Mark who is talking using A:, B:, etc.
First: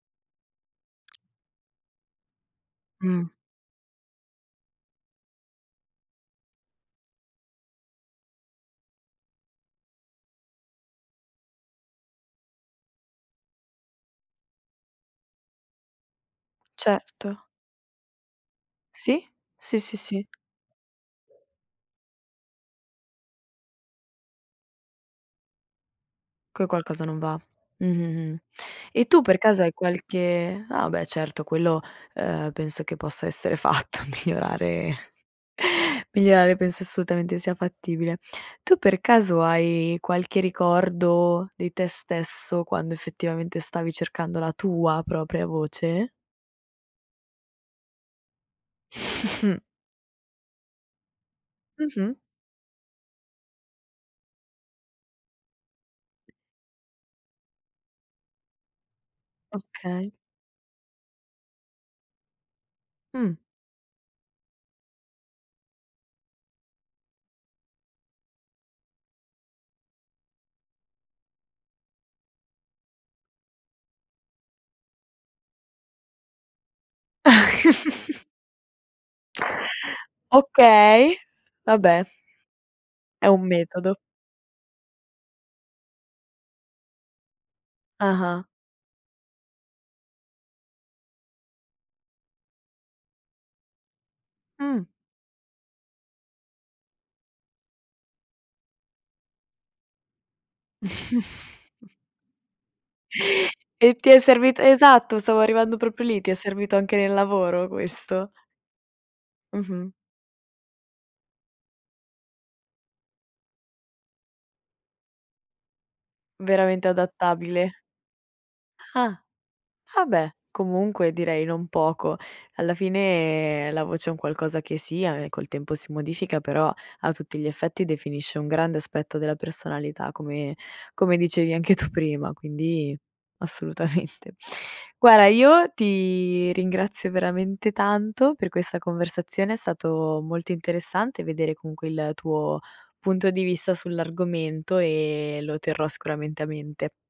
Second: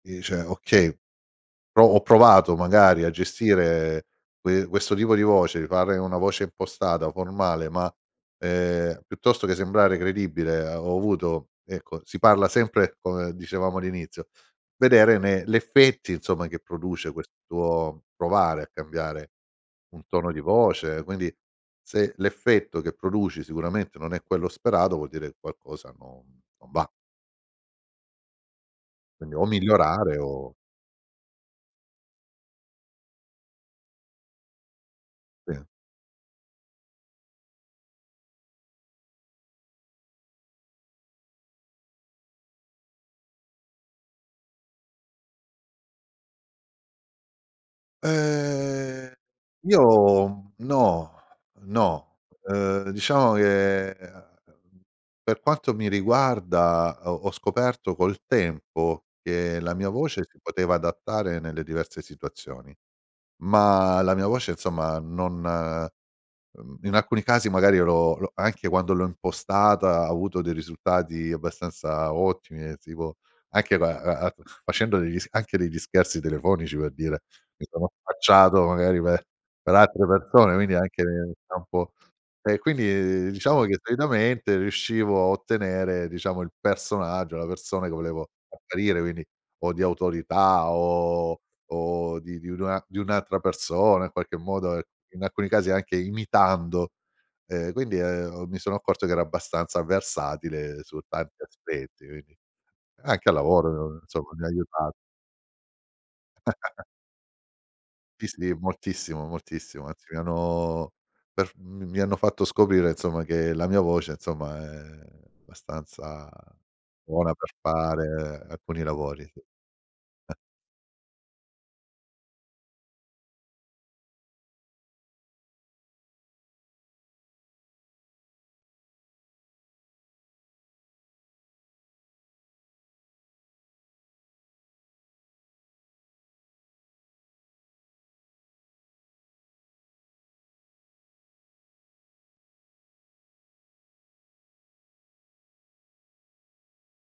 A: Dice: "Okay, pro ho provato magari a
B: Mh.
A: gestire que questo tipo di voce, fare una voce impostata formale, ma, ehm, piuttosto che sembrare credibile, ehm, ho avuto" ecco si parla sempre, come dicevamo all'inizio vedere ne l'effetti, insomma, che produce
B: Certo.
A: questo provare a
B: Sì,
A: cambiare
B: sì, sì,
A: un
B: sì.
A: tono di voce. Quindi, se l'effetto che produci sicuramente non è quello sperato, vuol dire che qualcosa non
B: Che
A: non va.
B: qualcosa non va. Mh, mh, mh. E tu
A: Quindi
B: per
A: o
B: caso hai
A: migliorare, o
B: qualche ah beh certo, quello, ehm, penso che possa essere fatto migliorare
A: Sì.
B: migliorare penso assolutamente sia fattibile. Tu per caso hai qualche ricordo di te stesso quando, effettivamente, stavi cercando la tua propria voce?
A: Ehm, io, mhmm, no.
B: Mh-mh.
A: No. Uhm, diciamo che, uhm, per quanto mi riguarda ho ho scoperto col tempo che la mia
B: Okay.
A: voce si poteva adattare nelle diverse situazioni,
B: Mh.
A: ma la mia voce, insomma, non mhmm, in alcuni casi magari io l'ho l'ho anche quando l'ho impostata ho avuto dei risultati abbastanza ottimi del tipo anche la la a facendo degli s anche degli scherzi telefonici per dire, mi sono spacciato, magari, per per altre persone, quindi anche
B: Okay,
A: nel campo
B: vabbè,
A: E, quindi
B: è
A: di
B: un
A: diciamo che,
B: metodo.
A: solitamente, riuscivo a ottenere diciamo il personaggio, la persone che volevo
B: Ah-ah.
A: apparire, quindi o di autorità o o di di nua di un'altra persona in qualche modo,
B: Mh.
A: in alcuni casi anche imitando, uhm, quindi, uhm, mi sono accorto che ero abbastanza versatile su
B: Mh.
A: tanti aspetti, quindi Anche al lavoro
B: E
A: [unintelligible]
B: ti è
A: insomma mi ha
B: servit
A: aiutat
B: Esatto, stavo arrivando proprio lì, ti è servito anche nel lavoro
A: Sì,
B: questo?
A: sì moltissimo, moltissimo,
B: Mh-mh.
A: anzi mi hanno per f m m mi hanno fatto scoprire, insomma, che la mia voce, insomma, è abbastanza
B: Veramente
A: buona per
B: adattabile.
A: fare alcuni
B: Ah.
A: lavori. Sì.
B: Ah, beh, comunque direi non poco. Alla fine la voce è un qualcosa che sia e col tempo si modifica, però, a tutti gli effetti definisce un grande aspetto della personalità, come come dicevi anche tu prima, quindi assolutamente. Guarda, io ti ringrazio veramente tanto per questa conversazione, è stato molto interessante vedere comunque il tuo punto di vista sull'argomento, e lo terrò sicuramente a mente.